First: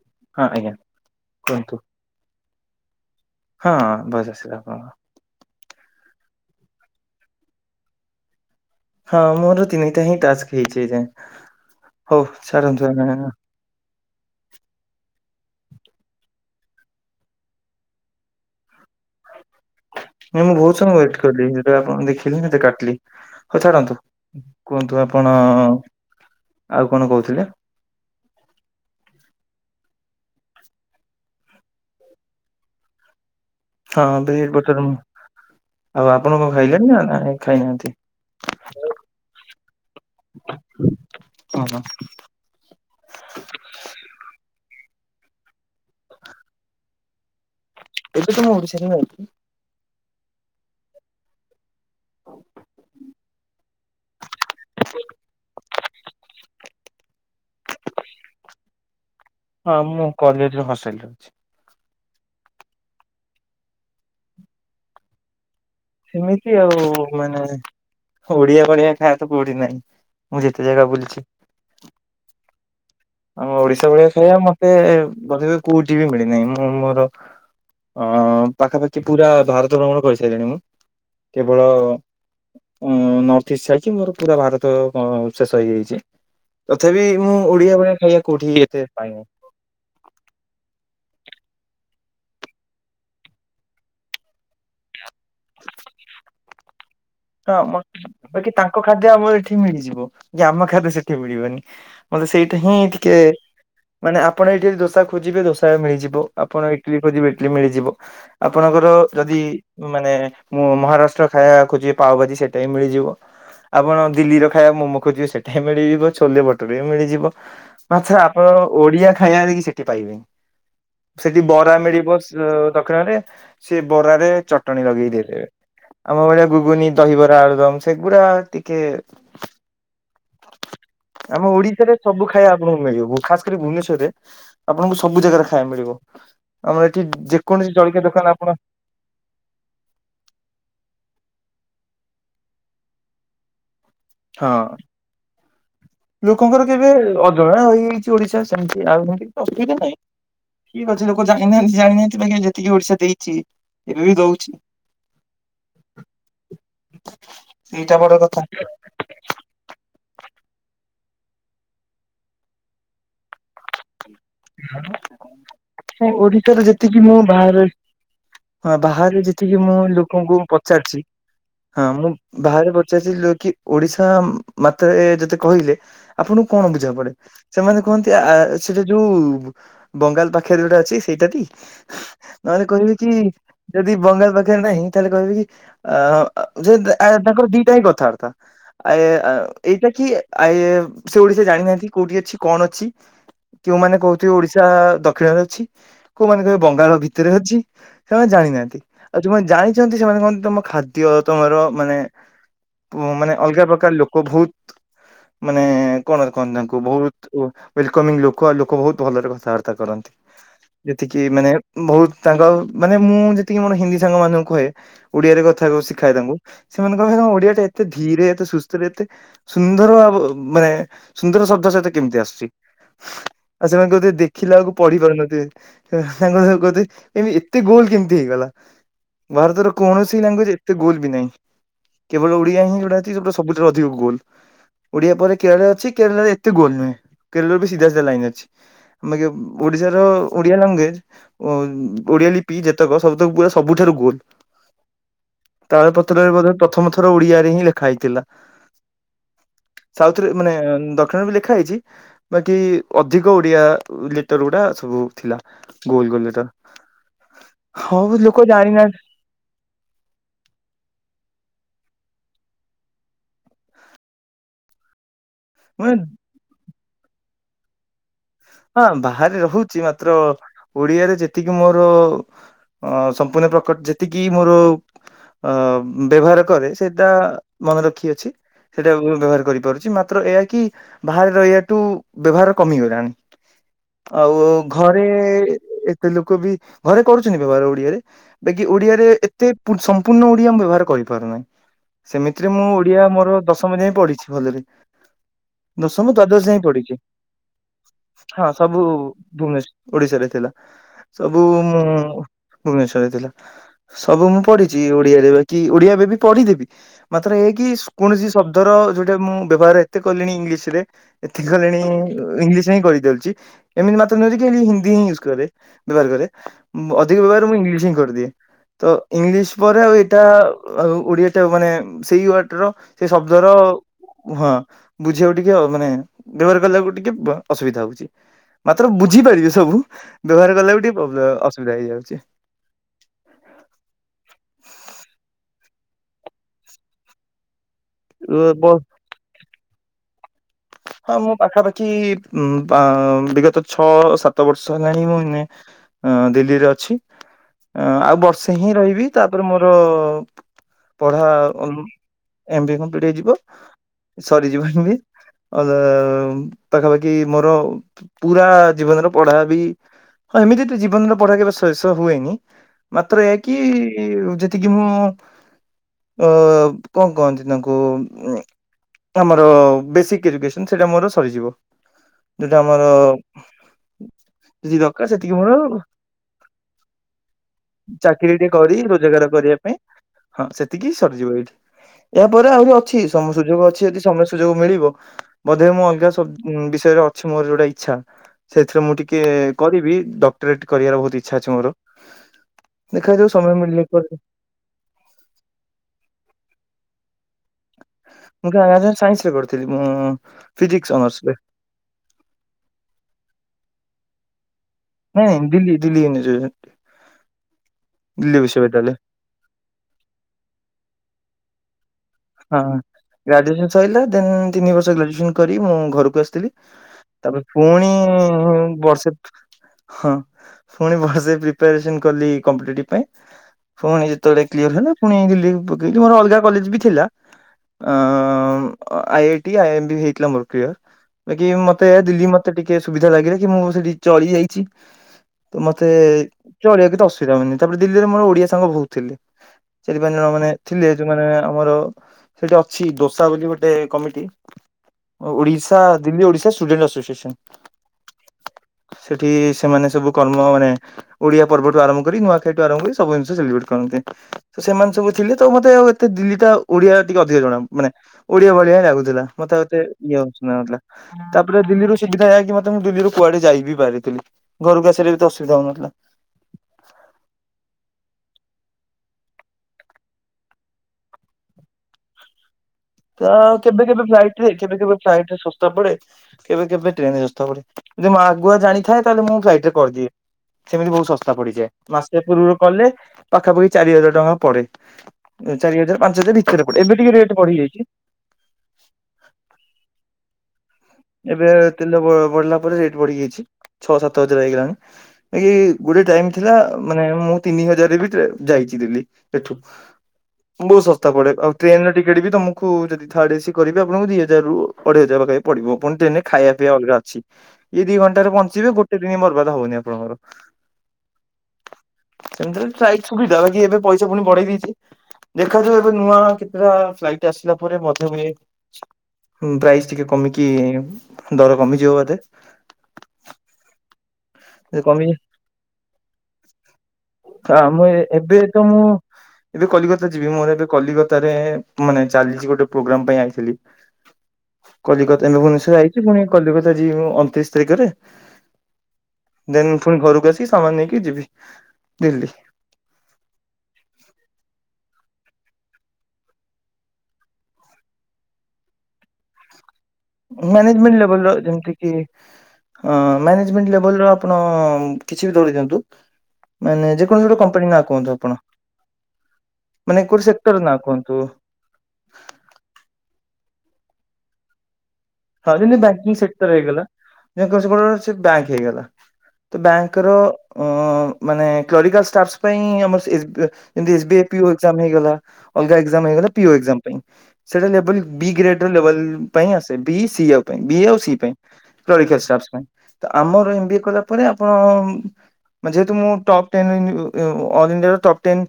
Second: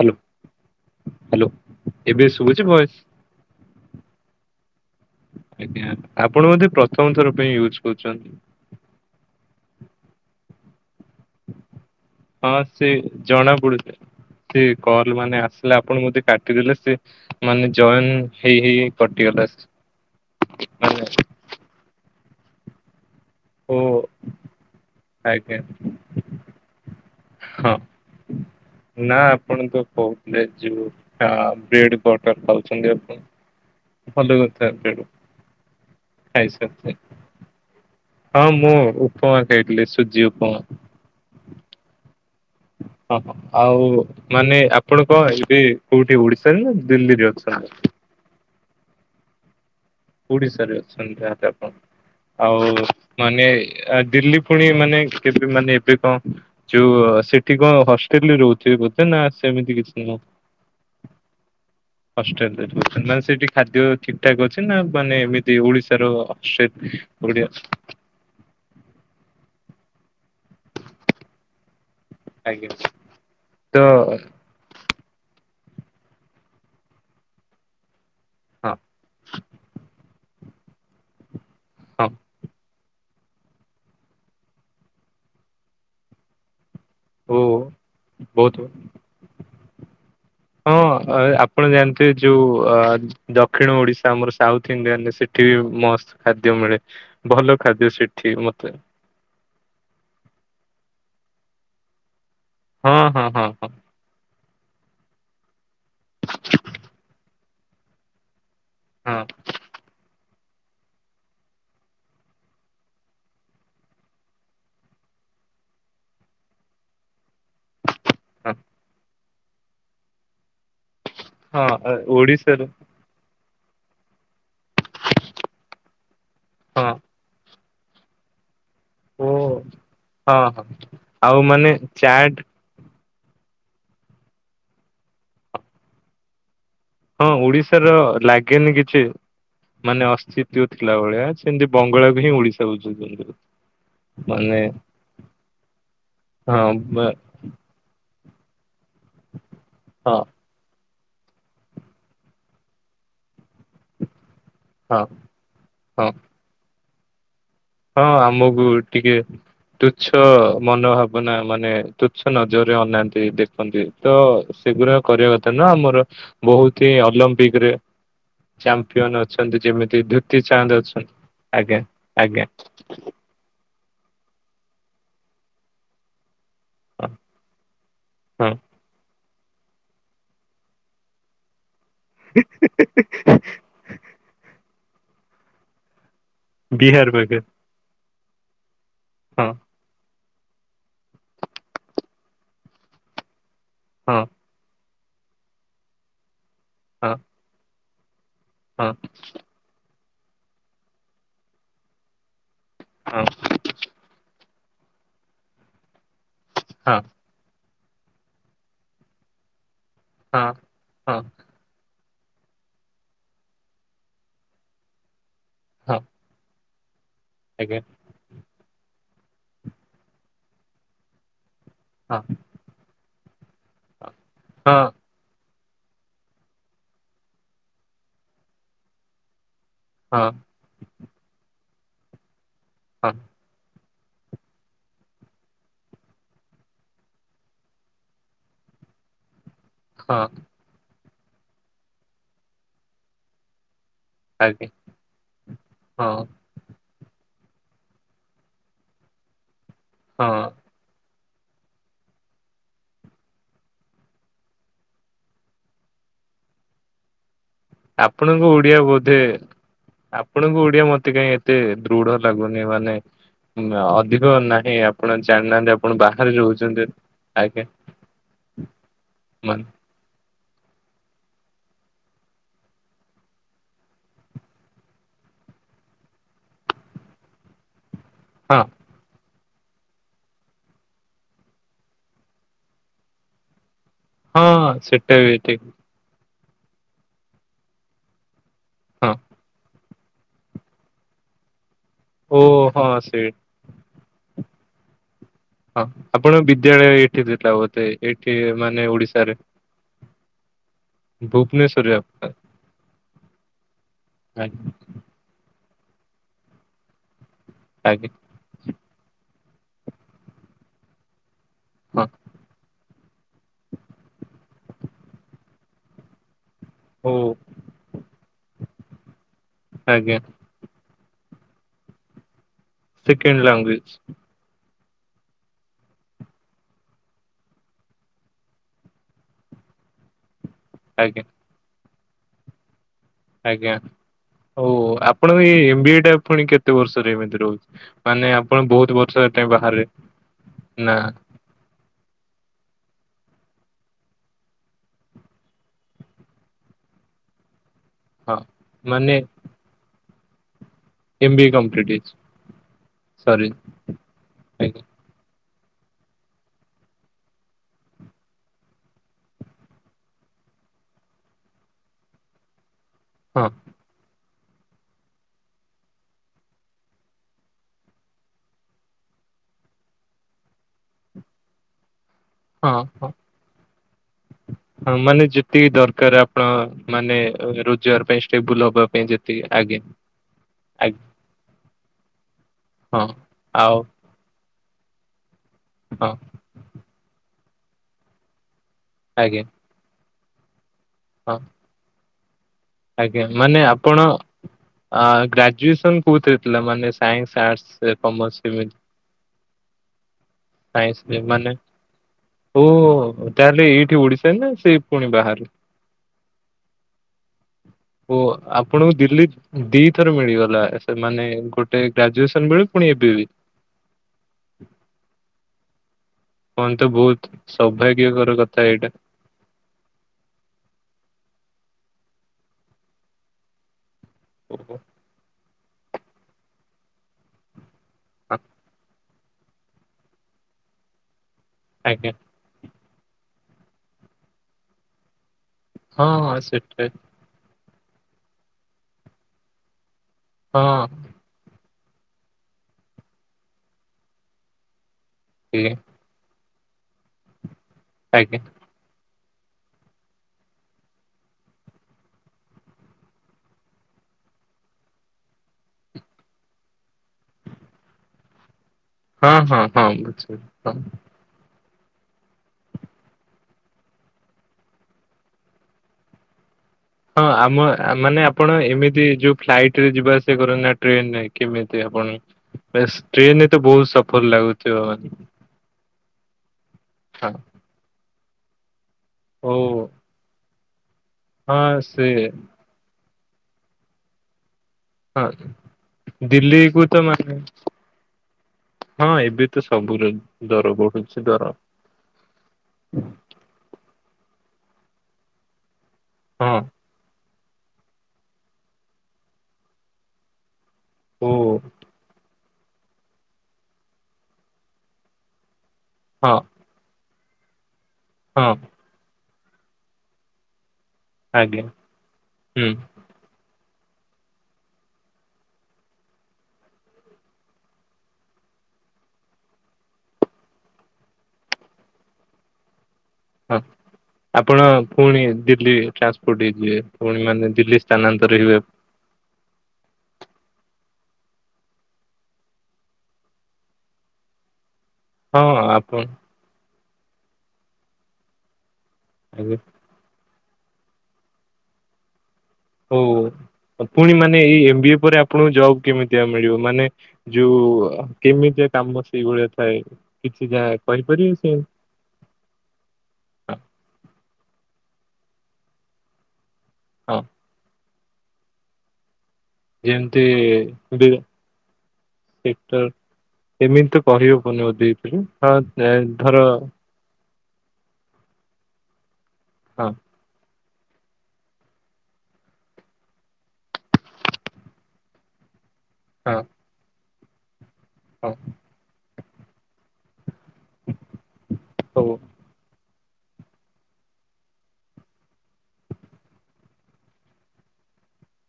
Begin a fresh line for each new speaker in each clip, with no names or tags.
Hello
ହଁ ଆଜ୍ଞା
hello
କୁହନ୍ତୁ
ଏବେ ଶୁଭୁଛି ଭଏସ
ହଁ ଭଏସ ଆସିଲା ଆପଣଙ୍କର
ଆଜ୍ଞା ଆପଣ ବୋଧେ ପ୍ରଥମ ଥର ପାଇଁ ୟୁଜ୍ କରୁଛନ୍ତି।
ହଁ ମୋର ତିନିଟା ହିଁ ଟାସ୍ ହେଇଛି ଏ ଯାଏ।
ହଁ ସେ ଜଣା ପଡୁଚି। ସେ କଲ୍ ମାନେ ଆସିଲା, ଆପଣ ବୋଧେ କାଟିଦେଲେ? ସେ ମାନେ ଜଏନ୍ ହେଇ ହେଇ କଟିଗଲା ସେ।
ମୁଁ [unintelligible] ବହୁତ ସମୟ
ମାନେ
ୱେଟ କଲି। ଯୋଉ ଆପଣଙ୍କୁ ଦେଖିଲି [unintelligible] କାଟିଲି ହଉ
ଓ
ଛାଡନ୍ତୁ, କୁହନ୍ତୁ ଆପଣ
ଆଜ୍ଞା
ଆଉ କଣ କହୁଥିଲେ?
ହଁ। ନା ଆପଣ ତ କହୁଥିଲେ, ଯୋଉ ବ୍ରେଡ୍ ବଟର୍ ଖାଉଛନ୍ତି ଆପଣ।
ହଁ
ଭଲ
ବ୍ରେଡ୍
କଥା
ବଟର୍,
ବ୍ରେଡ
[unintelligible] ଆଉ ଆପଣ କଣ
ଖାଇସାରିଛି
ଖାଇଲେଣି ନା ଖାଇନାହାନ୍ତି?
ହଁ ମୁଁ ଉପମା ଖାଇଥିଲି, ସୁଜି ଉପମା।
ଓ ହୋ।
ଓ ହୋ। ଆଉ ମାନେ ଆପଣ କଣ, ଏବେ କୋଉଠି ଓଡିଶାରେ ନା ଦିଲ୍ଲୀରେ ଅଛନ୍ତି?
ଏବେ ତ ମୁଁ ଓଡ଼ିଶାରେ ହିଁ ଅଛି।
ଓଡ଼ିଶାରେ ଅଛନ୍ତି ତାହାଲେ ଆପଣ। ଆଉ ମାନେ ଦିଲ୍ଲୀ ପୁଣି ମାନେ କେବେ ମାନେ ଏବେ କଣ ଯୋଉ ସେଠି କଣ ହଷ୍ଟେଲରେ ରହୁଥିବେ ବୋଧେ ନା ସେମିତି
ହଁ
କିଛି
ମୁଁ କଲେଜ ରରେ ହସଲ ର ଅଛି
ହଷ୍ଟେଲ ରେ ରହୁଛନ୍ତି, ମାନେ ସେଇଠି ଖାଦ୍ୟ ଠିକ୍ ଠାକ୍ ଅଛି ନା? ମାନେ ଏମିତି ଓଡିଶା
ସେମିତି ଆଉ
ଓଡ଼ିଶାରୁ [unintelligible]
ମାନେ
ଓଡିଆ
ଓଡିଆ ବଢିଆ ଖାଇଆ ତ କୋଉଠି ନାହିଁ, ମୁଁ ଯେତେ ଜାଗା ବୁଲିଚି।
ଆଜ୍ଞା।
ଆମ
ତ
ଓଡିଶା ଭଳିଆ ଖାଇବା ମତେ କୋଉଠି ବି ମିଳିନାହିଁ। ମୁଁ ମୋର ଅ
ହଁ
ପାଖାପାଖି ପୁରା ଭାରତ ଭ୍ରମଣ କରିସାରିଲିଣି ମୁଁ। କେବଳ
ହଁ
ଉଁ ନର୍ଥ ଇଷ୍ଟ ଯାଇଚି, ମୋର ପୁରା ଭାରତ ଶେଷ ହେଇଯାଇଛି। ତଥାପି ମୁଁ
ଓ
ଓଡିଆ ଭଳିଆ କୋଉଠି
ବହୁତ
ଏତେ ପାଇନି?
ହଁ ଆପଣ ଜାଣିଥିବେ ଯୋଉ ଅ ଦକ୍ଷିଣ ଓଡିଶା, ଆମର ସାଉଥ ଇଣ୍ଡିଆନରେ ସେ ସେଠି ବି ମସ୍ତ ଖାଦ୍ୟ ମିଳେ, ଭଲ ଖାଦ୍ୟ ସେଠି ମତେ
ଯୋଉ ଆମର ଏଠି ମିଳିଯିବ, ଯେ ଆମ ଖାଦ୍ୟ ସେଠି ମିଳିବନି। ମତେ ସେଇଟା ହିଁ
ହଁ
ଟିକେ
ହଁ ହଁ ହଁ ହଁ
ମାନେ ଆପଣ ଏଇଠି ଯଦି ଦୋସା ଖୋଜିବେ, ଦୋସା ମିଳିଯିବ। ଆପଣ ଇଟଲିି ଖୋଜିବେ, ଇଟଲିି ମିଳିଯିବ। ଆପଣଙ୍କର
ହଁ।
ଯଦି ମାନେ ମୁଁ ମହାରାଷ୍ଟ୍ର ଖାଇବା ଖୋଜି ପାଓବାଜି ସେଇଟା ବି ମିଳିଯିବ। ଆପଣ ଦିଲ୍ଲୀର ଖାଇବା ମୋମୋ ଖୋଜିବେ, ସେଇଟା ବି ମିଳିଯିବ। ଛୋଲେ ବଟୁରେ ବି ମିଳିଯିବ। ଆଚ୍ଛା ଆପଣ ଓଡିଆ ଖାଇବା ଯାଇକ ସେଠି ପାଇବେନି? ସେଠି ବରା
ହଁ
ମିଳିବ,
ଓଡିଶାରେ
ଦକ୍ଷିଣରେ। ସେ ବରାରେ ଚ ଚଟଣି ଲଗେଇ ଦେଇଦେବେ। ଆମ ଭଳିଆ
ହଁ
ଗୁଗୁନି ଦହିବରା ଆଳୁଦମ୍ ସେଗୁଡା ଟିକେ
ଓ ହଁ ହଁ ଆଉ
ଆମ
ମାନେ
ଓଡିଶାରେ ସବୁ
ଚାଟ୍
ଖାଇଆ ଆପଣଙ୍କୁ ମିଳିବ, ଖାସ କରି ଭୁବନେଶ୍ଵରରେ ଆପଣଙ୍କୁ ସବୁ ଜାଗାରେ ଖାଇବା ମିଳିବ। ଆମର ଏଠି
ହଁ
ଯେକୌଣସି
ଓଡିଶାର
ଜଳଖିଆ ଦୋକାନ ଆପଣ
ଲାଗେନି କିଛି ମାନେ ଅସ୍ତିତ୍ୱ ଥିଲା ଭଳିଆ, ସେମିତି ବଙ୍ଗଳାକୁ ହିଁ ଓଡିଶା ବୁଝଉଛନ୍ତି।
ହଁ ଲୋକଙ୍କର
ହଁ
କେବେ
ବା
ଅ ଜଣା ହେଇଯାଇଛି ଓଡିଶା, ସେମିତି ଆଉ କିଛି ଅସୁବିଧା ନାହିଁ।
ହଁ।
ଠିକ୍ ଅଛି ଲୋକ ଜାଣିନାହାନ୍ତି ଜାଣିନାହାନ୍ତି, [unintelligible] ଯେତିକି ଓଡିଶା ଦେଇଛି ଏବେ ବି ଦଉଛି।
ହଁ- ହଁ।
ସେଇଟା
ହଁ
ବଡ କଥା।
ଆମକୁ ଟିକେ ତୁଚ୍ଛ ମନଭାବନା, ମାନେ ତୁଚ୍ଛ ନଜରରେ ଅନାନ୍ତି ଦେଖନ୍ତି ତ ସେଗୁରା କରିବା କଥା ନୁହଁ, ଆମର
ନାଇଁ ଓଡିଶାରେ
ବହୁତ
ଯେତିକି
ହି
ମୁଁ ବାହାରେ
ଅଲମ୍ପିକରେ
ହଁ ବାହାରେ
ଚାମ୍ପିୟନ
ଯେତିକି
ଅଛନ୍ତି,
ମୁଁ
ଯେମିତି
ଲୋକଙ୍କୁ
ଧୁତିଚାନ୍ଦ
ପଚାରିଛି
ଅଛନ୍ତି। ଆଜ୍ଞା ଆଜ୍ଞା।
ଓଡିଶା-ଆ-ଆ-ଆ-ମ୍ ମାତେ ଏ ଯେତେ କହିଲେ ଆପଣଙ୍କୁ କଣ ବୁଝା
ହଁ
ପଡେ ସେମାନେ କହନ୍ତି
ହଁ
ଆ-ଆ-ଆ ସେଠି ଯୋଉ-ଉ-ଉ ବଙ୍ଗାଲ ପାଖରେ ଯୋଉଟା ଅଛି ସେଇଟା ତି। ନହେଲେ କହିବି କି-ଇ -ଇ ଯଦି ବଙ୍ଗାଲ ପାଖରେ ନାହିଁ ତାହେଲେ କହିବି କି ଅ-ଅ-ଅ ଯେ
ବିହାର
ଅ
ପାଖରେ
ତାଙ୍କର ଦିଟା ହିଁ କଥାବାର୍ତା ଆ-ଅ-ଅ
ହଁ
ଏଇଟା କି ଆ-ଏ-ଏ ସେ ଓଡିଶା ଜାଣିନାହାନ୍ତି କୋଉଠି ଅଛି କଣ ଅଛି। କେଉମାନେ
ହଁ
କହୁଥିବେ ଓଡିଶା-ଆ-ଆ ଦକ୍ଷିଣରେ ଅଛି। କୋଉମାନେ କହିବେ ବଙ୍ଗାଳ
ହଁ
ଭିତରେ ଅଛି। ସେମାନେ ଜାଣିନାହାନ୍ତି
ହଁ
ଆଉ ଯୋଉମାନେ ଜାଣିଛନ୍ତି ସେମାନେ କହନ୍ତି ତମ ଖାଦ୍ୟ ତମର ମାନେ ଉ
ହଁ
ମାନେ ଅଲଗା ପ୍ରକାର ଲୋକ ବହୁତ ମାନେ-ଏ-ଏ-ଏ କଣ କହନ୍ତି ତାଙ୍କୁ
ହଁ
ବହୁତ ଓ ୱଲକମିଂ ଲୋକ ଆ ଲୋକ ବହୁତ ଭଲରେ କଥାବାର୍ତ୍ତା କରନ୍ତି
ହଁ
ଯେତିକି
ହଁ
ମାନେ ବହୁତ ତାଙ୍କ ମାନେ ମୁଁ ଯେତିକି ମୋର ହିନ୍ଦୀ ସାଙ୍ଗ ମାନଙ୍କୁ କୁହେ ଓଡିଆରେ କଥାକୁ
ହଁ
ଶିଖାଏ ତାଙ୍କୁ ସେମାନେ କହିବେ ଭାଇ ତମ ଓଡିଆ ଟା
ଆଜ୍ଞା
ଏତେ ଧୀରେ ଏତେ ସୁସ୍ ରେ ଏତେ ସୁନ୍ଦର ଭାବ ମାନେ ସୁନ୍ଦର ଶବ୍ଦ ସହିତ କେମିତି
ହଁ
ଆସୁଛି। ଆଉ ସେମାନେ
ହଁ
କହୁଥିବେ ଦେଖିଲା ବେଳକୁ
ହଁ
ପଢି ପାରୁନଥିବେ। ସାଙ୍ଗ ସବୁ କହୁଥିବେ ଏବେ ଏତେ ଗୋଲ କେମିତି ହେଇଗଲା। ଭାରତର କୌଣସି
ହଁ
ଲାଙ୍ଗୁଏଜ ଏତେ ଗୋଲ ବି ନାହିଁ କେବଳ ଓଡିଆ ହିଁ ଯୋଟା ଅଛି [unintelligible] ସବୁଠାରୁ ଅଧିକ ଗୋଲ୍। ଓଡିଆ ପରେ କେରଳାରେ ଅଛି, କେରଳାରେ ଏତେ ଗୋଲ ନୁହେଁ କେରଳା ବି ସିଧା ସିଧା ଲାଇନ୍ ଅଛି। ବାକି ବ ଓଡିଶାର
ହଁ
ଓଡିଆ ଲାଙ୍ଗୁଏଜ ଓ-ଓ ଓଡ଼ିଆ ଲିପି ଯେତେକ ସବୁତକ ପୁରା ସବୁଠାରୁ ଗୋଲ୍।
ଆଜ୍ଞା ହଁ
ତାଳପତ୍ରରେ ବୋ [unintelligible] ପ୍ରଥମ ଥର ଓଡିଆରେ ହିଁ ଲେଖା ହେଇଥିଲା। ସାଉଥ୍ ରେ
ହଁ
ମାନେ-ଏ-ଏ ଦ କ୍ଷୀଣରେ ବି ଲେଖା ହେଇଛି। ବାକି-ଇ-ଇ ଅଧିକ ଓଡିଆ ଲେଟର ଗୁଡା ସବୁ ଥିଲା ଗୋଲ ଗୋଲ ଲେଟର। ହଁ ଲୋକ
ଆପଣଙ୍କୁ ଓଡିଆ
ଜାଣିନାହାନ୍ତି
ବୋଧେ ଆପଣଙ୍କୁ ଓଡିଆ ମତେ କାଇହିଁ ଏତେ ଦୃଢ ଲାଗୁନି ମାନେ ନା ଅଧିକ ନାହିଁ ଆପଣ ଜାଣିନାହାନ୍ତି
ମାନେ
ଆପଣ ବାହାରେ ରହୁଛନ୍ତି [unintelligible]
ହଁ ବାହାରେ
ମାନେ
ରହୁଛି ମାତ୍ର ଓଡିଆରେ ଯେତିକି ମୋର-ଅ-ଅ ଅ ସମ୍ପୂର୍ଣ୍ଣ ପ୍ରକଟ ଯେତିକି ମୋର ଅ-ଅ ବ୍ୟବହାର କରେ ସେଇଟା ମନେ ରଖିଅଛି।
ହଁ।
ସେଇଟା ବ୍ୟବହାର କରିପାରୁଛି ମାତ୍ର ଏହା କି ବାହାରେ ରହିଆ ଠୁ-ଉ-ଉ ବ୍ୟବହାର କମିଗଲାଣି। ଆଉ-ଉ-ଉ-ଉ
ହଁ ସେଟା ବି
ଘରେ-ଏ-ଏ
ଠିକ
ଏ ତେ ଲୋକ ବି ଘରେ କରୁଛନ୍ତି ବ୍ୟବହାର ଓଡିଆରେ ବାକି ଓଡିଆରେ
ହଁ
ଏତେ ସ ପୂର୍ଣ୍ଣ ଓଡିଆ ମୁ ବ୍ୟବହାର କରିପାରୁନାହିଁ
ଓ
ସେମିତିରେ ମୁଁ
ହଁ
ଓଡିଆ
ସେ
ମୋର ଦଶମ ଯାଏଁ ପଢିଛି ଭଲରେ।
ହଁ
ଦଶମ
ଆପଣ
ଦ୍ଵାଦଶ ଯାଏଁ
ବିଦ୍ୟାଳୟ
ପଢିଛି।
ଏଠି ଥିଲା ବୋ
ହଁ ସବୁ-ଉ-ଉ ଭୁବନେଶ ଓଡିଶାରେ ଥିଲା। ସବୁ-ଉ-ଉ-ଉମ୍
ଭୁବନେଶ୍ଵରରେ
ଭୁବନେଶ୍ଵରରେ ଥିଲା ସବୁ ମୁଁ
ଆଜ୍ଞା
ପଢିଛି ଓଡିଆରେ ବା କି ଓଡିଆ ଏବେ ବି ପଢିଦେବି ମାତ୍ର ଏ କି ସ
ଆଜ୍ଞା
ପୁଣି ସ ଶବ୍ଦର ଯୋଉଟା ମୁଁ ବ୍ୟବହାର ଏତେ କଲିଣି ଇଂଲିଶ ରେ ଏତି କଲିଣି-ଇ-ଇ ଇଂଲିଶ ଇ କରିଚାଲିଛି ଏମିତି ମାତ୍ର ନୁହେଁ ଯେ କି-ଇ-ଇ ହିନ୍ଦୀ ହିଁ ୟୁଜ କରେ ବ୍ୟବହାର କରେ।
ହଁ ଓ
ଅଧିକ ବ୍ୟବହାର ମୁଁ ଇଂଲିଶ ହିଁ କରିଦିଏ ତ ଇଂଲିଶ ପରେ ଆଉ
ଆଜ୍ଞା
ଏଇଟା-ଆ-ଆ ଆଉ ଓଡିଆଟା ମାନେ ସେଇ ୱାର୍ଡ ର ସେଇ
ସେକେଣ୍ଡ
ଶବ୍ଦର
ଲାଙ୍ଗୁଏଜ
ହଁ ବୁଝିବାକୁ ଟିକେ ଅ ମାନେ ବ୍ୟବହାର କଲାକୁ ଟିକେ ବ ଅସୁବିଧା ହଉଛି ମାତ୍ର ବୁଝିପାରିବେ ସବୁ ବ୍ୟବହାର କଲେ ବି ଟିକେ
ଆଜ୍ଞା
ପ୍ରୋବ୍ଲେ ଅସୁବିଧା ହେଇଯାଉଛି।
ଆଜ୍ଞା ହଉ ଆପଣ ଏ ଏମ୍ ବି ଏ ଟା ପୁଣି କେତେ ବର୍ଷରେ ଏମିତି ରହୁଛି। ମାନେ
ବ
ଆପଣ ବହୁତ ବର୍ଷ ହେ ଟା ବାହାରେ। ନା
ହଁ ମୁଁ ପାଖାପାଖି-ଇଅ-ଅ-ଅ ପା ବିଗତ ଛଅ ସାତ ବର୍ଷ ହେଲାଣି ମୁଁ ଏଇନେ ଅ ଦିଲ୍ଲୀରେ ଅଛି ଅ ଆଉ
ହଁ
ବର୍ଷେ ହିଁ ରହିବି
ମାନେ
ତାପରେ ମୋର-ଅ-ଅ-ଅ ପଢା
ଏମ ବି ଏ କମ୍ପ୍ଲିଟ
[unintelligible]
ହେଇଛି
ଏମ ବି କମ୍ପିଟ୍ ହେଇଯିବ,
ସରି ଆଜ୍ଞା
ସରିଯିବ ବି। ଅଦ ଅ, ପାଖାପାଖି ମୋର ପୁରା ଜୀବନର ପଢା ବି ହଁ ଏମିତି ଜୀବନରେ ପଢା କେବେ ଶେଷ ହୁଏନି। ମାତ୍ର ଏହା
ହଁ
କି ଯେ ତିକି ମୁଁ ଅ, କଣ କହନ୍ତି ତାଙ୍କୁ ଆମର ବେସିକ୍ କେଜୁକେସନ୍ ସେଟା ମୋର ସରିଯିବ। ଯୋଉଟା
ହଁ
ଆମର
ହଁ
ଯେତିକି
ହଁ
ଦରକାର
ମାନେ
ସେତିକି ମୋର
ଯେତିକି ଦରକାର, ଆପଣ ମାନେ ରୋଜଗାର ପାଇଁ
ଚାକିରି ଟିକେ
ଷ୍ଟେବୁଲ୍
କରି
ହବା ପାଇଁ
ରୋଜଗାର
ଯେତିକି
କରିବା ପାଇଁ
ଆଜ୍ଞା।
ହଁ ସେତିକି
ଆଜ୍ଞା
ସରିଯିବ ଏଇଠି। ଏହା ପରେ ଆହୁରି ଅଛି
ହଁ
ସମ ସୁଯୋଗ
ଆଉ
ଅଛି ଯଦି ସମୟ ସୁଯୋଗ ମିଳିବ। ବୋଧେ ମୁଁ ଅଲଗା
ହଁ
ସବ ଉଁ, ବିଷୟରେ ଅଛି ମୋର ଯୋଉଟା ଇଚ୍ଛା, ସେଥିରେ ମୁଁ ଟି କେ
ଆଜ୍ଞା
କରିବି ଡକ୍ଟୋରେଟ୍ କରିବାର ବହୁତ
ହଁ
ଇଚ୍ଛା ଅଛି ମୋର।
ଆଜ୍ଞା
ଦେଖାଯାଉ ସମୟ
ମାନେ
ମିଳିଲେ
ଆପଣ
କରିବି।
ଗ୍ରାଜୁଏସନୂ କୋଉଥିରେ ଥିଲା ମାନେ ସାଇନ୍ସ, ଆର୍ଟସ୍?
ମୁଁ ଗ୍ରାଜୁଏସନ୍ ସାଇନ୍ସ ରେ କରିଥିଲି ମୁଁ
ସାଇନ୍ସ
ଫିଜିକ୍ସ ଅନର୍ସ ରେ।
ମାନେ ଓ ତାହେଲେ ଏଇଠି ଓଡିଶା ନା ସେ ପୁଣି
ନାଇଁ,
ବାହାରୁ
ନାଇଁ ଦିଲ୍ଲୀ, ଦିଲ୍ଲୀ ଇନ୍ ଏଜୁକେସନ୍।
ଓ ଆପଣଙ୍କୁ ଦିଲ୍ଲୀ ଦି ଥର ମିଳିଗଲା ଏ ସେ ମାନେ ଗୋଟେ ଗ୍ରାଜୁଏସ
ହଁ ଗ୍ରାଜୁଏସନ୍ ସରିଲା ଦେନ୍ ତିନି ବର୍ଷ ଗ୍ରାଜୁଏସନ୍ କରି ମୁଁ ଘରକୁ ଆସ ଥିଲି।
କଣ ତ ବହୁତ
ତାପରେ ପୁଣି
ସୌଭାଗ୍ୟକର କଥା ଏଇଟା।
ବର୍ଷେ ହଁ ପୁଣି ବର୍ଷେ ପ୍ରିପାରେସନ୍ କଲି କମ୍ପିଟେଟିଭ୍ ପାଇଁ। ପୁଣି ଯେ ତେବେଳେ
ଓହୋ।
କ୍ଲିୟର୍ ହେଲା, ପୁଣି ଦିଲ୍ଲୀ ପକେଇଲି, ମୋର ଅଲଗା କଲେଜ୍ ବି ଥିଲା। ଅ,
ହଁ
ଅ, I IIT, I I M B B ହେଇଥିଲା, ମୋର କ୍ଲିୟର୍ ବାକି ମୋତେ
ଆଜ୍ଞା
ଦିଲ୍ଲୀ ମୋ ମୋତେ ଟିକେ ସୁବିଧା ଲାଗିଲା କି ମୁଁ ସେଠି ଚଳି ଯାଇଛି ତ ମୋତେ
ହଁ ସେଟା
ଚଳିବାକୁ କି ତ ଅସୁ ବିଧା ହଉନି, ତାପରେ ଦିଲ୍ଲୀରେ ମୋର ଓଡିଆ ସାଙ୍ଗ ବହୁତ ଥିଲେ। ଚାରି ପାଞ୍ଚ ଜଣ ମାନେ
ହଁ
ଥିଲେ ଯୋଉମାନେ ଆମର ସେଠି ଅଛି ଦୋସା ବୋଲି ଗୋଟେ କମିଟି, ଓ
ଆଜ୍ଞା
ଓଡିଶା ଦିଲ୍ଲୀ ଓଡ଼ିଶା ଷ୍ଟୁଡେଣ୍ଟ ଆସୋସେସନ୍।
ଆଜ୍ଞା।
ସେଠି ସେମାନେ ସବୁ କର୍ମ ମାନେ ଓଡିଆ ପର୍ବ ଠୁ ଆରମ୍ଭ କରି ନୂଆଖାଇ ଠୁ ଆରମ୍ଭ କରି ସବୁ ଜିନଷ ସେିଲିବ୍ରେଟ୍ କରନ୍ତି। ତ ସେମାନେ ସବୁ ଥିଲେ ତ ମୋତେ ଆଉ ଏତେ ଦିଲ୍ଲୀ ଟା ଓଡିଆ ଟିକେ ଅଧିକ ଜଣା ମାନେ ଓଡିଆ ଭଳିଆ ଲାଗୁ ଥିଲା
ହଁ
ମୋତେ
ହଁ
ଆଉ ଏତେ
ହଁ
ଇଏ ହଉ
ବୁଝିଲି
[inaudible]
ହଁ
ନଥିଲା। ତାପରେ ଦିଲ୍ଲୀରୁ ସୁବିଧା ଯାଇକି ମୋତେ ମୁଁ ଦିଲ୍ଲୀରୁୁ କୁଆଡେ ଯାଇ ବି ପାରିଥିଲି। ଘରୁକୁ ଆସିବାରେ ବି ତ ଅସୁବିଧା ହଉନଥିଲା।
ହଁ ଆମ ଆ, ମାନେ ଆପଣ ଏମିତି ଯୋଉ ଫ୍ଲାଇଟ୍ ରେ ଯିବା ଆସିବା କରନ୍ତି ନା ଟ୍ରେନ୍ ରେ? କେମିତି ଆପଣ? ବେଶ
ତ
ଟ୍ରେନରେ
କେବେ
ବହୁତ
କେବେ
ସଫର
ଫ୍ଲାଇଟ୍ ରେ
ଲାଗୁଥିବ
କେବେ କେବେ
ମାନେ
ଫ୍ଲାଇଟ୍ ରେ ଶସ୍ତା ପଡେ। କେବେ କେବେ ଟ୍ରେନ୍ ରେ
ହଁ
ଶସ୍ତା ପଡେ। ଯେ ମୁଁ ଆଗୁଆ ଜାଣିଥାଏ ତାହେଲେ ମୁଁ
ଓ
ଫ୍ଲାଇଟ୍ ରେ କରିଦିଏ। ସେମିତି ବହୁତ ଶସ୍ତା ପଡିଯାଏ,
ହଁ ସେ
ମାସେ ପୂର୍ବରୁ କଲେ ପାଖାପାଖି ଚାରି ହଜାର ଟଙ୍କା ପଡେ।
ହଁ
ଏ ଚାରି ହଜାର, ପାଞ୍ଚ ହଜାର ଭିତରେ
ଦିଲ୍ଲୀକୁ
ପଡେ ଏବେ
ତ
ଟିକେ
ମାନେ
ରେଟ୍ ବଢିଯାଇଚି।
ହଁ ଏବେ ତ ସବୁୁର ଦର ବଢୁଛି।
ଏବେ
ଦର
ତେଲ ବ-ବଢିଲା ପରେ ରେଟ୍ ବଢି ଯାଇଛି ଛଅ ସାତ ହଜାର ହେଇଗଲାଣି। ବାକି ଗୁଟେ ଟାଇମ୍ ଥିଲା।
ହଁ
ମାନେ ମୁଁ ତିନି ହଜାର ରେ ବି ଯା-ଯାଇଛି ଦିଲ୍ଲୀ। ଏଠୁ ବହୁ ଶସ୍ ତା ପଡେ
ଓ
ଆଉ ଟ୍ରେନ୍ ର ଟିକେଟ୍ ବି ତୋମକୁ ଯଦି ଥାର୍ଡ ଏସି କରିବ ତ ଆପଣଙ୍କୁ ଦି ହଜାରରୁ ଅଢେଇ ହଜାର ପାଖାପାଖି ପଡିବ। ଟ୍ରେନ୍ ରେ
ହଁ
ଖାଇବା ପିଇବା ଅଲଗା ଅଛି। ଇଏ ଦି ଘଣ୍ଟାରେ
ହଁ
ପହଞ୍ଚିବେ, ଗୋ ଗୁଟେ ଦିନ ବର୍ବାଦ ହବନି ଆପଣଙ୍କର।
ଆଜ୍ଞା
ସେମିତିରେ
ହୁଁ
ଫ୍ଲାଇ ସୁବିଧା ବାକିି ଏବେ ପଇସା ପୁଣି ବଢେଇ ଦେଇଚି। ଦେଖାଯାଉ ଏବେ ନୂଆ କେତେଟା ଫ୍ଲାଇଟ୍ ଆସିଲା ପରେ ମଧ୍ୟମେ ଉଁ, ପ୍ରାଇସ୍ ଟିକେ କମିକି ଦର କମିଯିବ ବୋଧେ।
ହଁ। ଆପଣ
କମି
ପୁଣି ଦିଲ୍ଲୀ ଟ୍ରାନ୍ସପୋର୍ଟ ହେଇଯିବେ। ପୁଣି ମାନେ
ହଁ
ଦିଲ୍ଲୀ
ମୁଁ ଏବେ
ସ୍ଥାନାନ୍ତର
ତ
ହେବେ।
ମୁଁ ଏବେ କଲିକତା ଯିବି, ମୋର ଏବେ କଲିକତା ରେ ମାନେ ଚାଲିଛି ଗୋଟେ ପ୍ରୋଗ୍ରାମ ପାଇଁ ଆଇଥିଲି। କଲିକତା ଏବେ
ହଁ
ଭୁବନେଶ୍ୱରରେ
ଆପଣ
ଆଇଛି ପୁଣି କଲିକତା ଯିବି ଅଣତିରିଶ ତାରିଖରେ।
ଆଜ୍ଞା
ଦେନ୍ ପୁଣି ଘରକୁ ଆସିକି ସାମାନ ନେଇକି ଯିବି, ଦିଲ୍ଲୀ।
ହଉ ପୁଣି ମାନେ ଏଇ ଏମବ ଏ ପରେ ଆପଣଙ୍କୁ ଜବ୍ କେମିତିଆ ମିଳିବ? ମାନେ ଯୋଉ କେମିତି କାମ ସେଇଭଳିଆ ଥାଏ। କିଛି ଯାହା
ମ୍ୟାନେଜମେଣ୍ଟ ଲେବଲ ର
କହିପାରିବେ ସେ
ଯେମତି [unintelligible]
ହଁ
ମାନେଜମେଣ୍ଟ ଲେଲ ଆପଣ, କିଛି ବି ଧରି ଦିଅନ୍ତୁ। ମାନେ
ହଁ
ଯେକୌଣସି ଗୋଟେ କମ୍ପାନୀ ନା କୁହନ୍ତୁ ଆପଣ? ମାନେ
ଯେମିତି
କୋଟେ ସେକ୍ଟର ନାଁ କୁହନ୍ତୁ।
ସେଟ ଏମିତି ତ କହିବ ପୁନଦୀପ।
ହଁ ଯେମିତି ବ୍ୟାଙ୍କିଙ୍ଗ ସେକ୍ଟର ହେଇଗଲା। ସେ ବ୍ୟାଙ୍କ ହେଇଗଲା। ତ
ହଁ
ବ୍ୟାଙ୍କ ର ମାନେ କ୍ଲନିକାଲ୍ ଷ୍ଟାଫ୍ସ ପାଇଁ ଆମର ଏମିତି ଏସବିଆଇ ଏକ୍ସାମ ହେଇଗଲା। ଅଲଗା ଏକ୍ଜାମ ହେଇଗଲା
ହଁ
ପି ଏ ସେଟାେଲ ବି
ହଁ
ଗ୍ରେଡ ଲେଲ ପାଇଁ ଆସେ। ବି ସି ଆ ପାଇଁ ବି ଆଉ ସି ପାଇଁ
ହଉ।
[unintelligible] ପାଇଁ। ତ ଆମର ଏମବଏ କଲା ପରେ ଆପଣ ଯେହେତୁ ମୁପ୍ ଟପ ଟେନ୍ ଅଲ୍ ଇଣ୍ଡିଆନ ର ଟପ୍ ଟେନ୍।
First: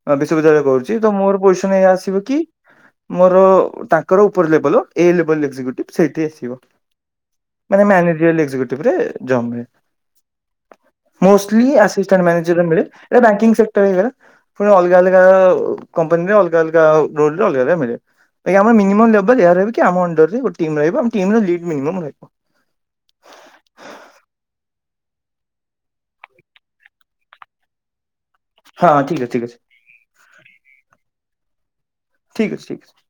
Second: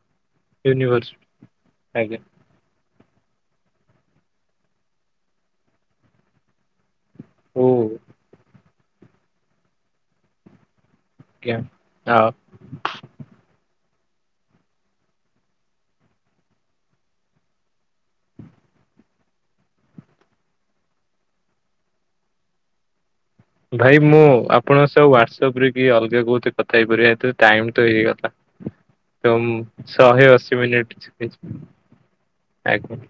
ବିଶ୍ୱବିଦ୍ୟାଳୟ କରୁଛି ତ
ୟୁନିଭର୍ସିଟି
ମୋର ପଇସାନ ଏ
ଆଜ୍ଞା
ଆସିବ କି। ମୋର ତାଙ୍କର ଉପର ଲେବଲ ଆସିବ।
ଓ
ମାନେ ମ୍ୟାନେଜରେ [unintelligible]
ଆଜ୍ଞା।
ମୋଷ୍ଟଲି ଆଟ
ହଁ
ମାନେଜର ମିଲେ ଏଟା ବ୍ୟାକିଂ ସେକ୍ଟରଲା ପୁଣି ଅଲଗା ଅଲଗା କମ୍ପାନୀରେ, ଅଲଗା ଅଲଗା ରୋଲ ରେ ଅଲଗା ଅଲଗା ମିଳେ। ଆମ ମିନିମମ୍ ଲେବଲ୍ ଏୟା ରହିବ କି ଆମ ଅଣ୍ଡରରେ ଗୋଟେ ଟିମ୍ ରହିବ, ଟିମ୍ ର ଲିଡ୍ ମିନିମମ୍ ରହିବ।
ଭାଇ ମୁଁ ଆପଣଙ୍କ ସହ ହ୍ଵାଟସଆପ ରେ କି ଅଲଗା କହୁ କଥା ହେଇପାରିବ ଏଥିରେ ଟାଇମ ତ ହେଇଗଲା।
ହଁ ଠିକ୍ ଅଛି ଠିକ୍ ଅଛି
ତମ ଶହେ ଅଶୀ ମିନିଟ।
ଠିକ ଅଛି ଠିକ
ଆଜ୍ଞା।
ଅଛି।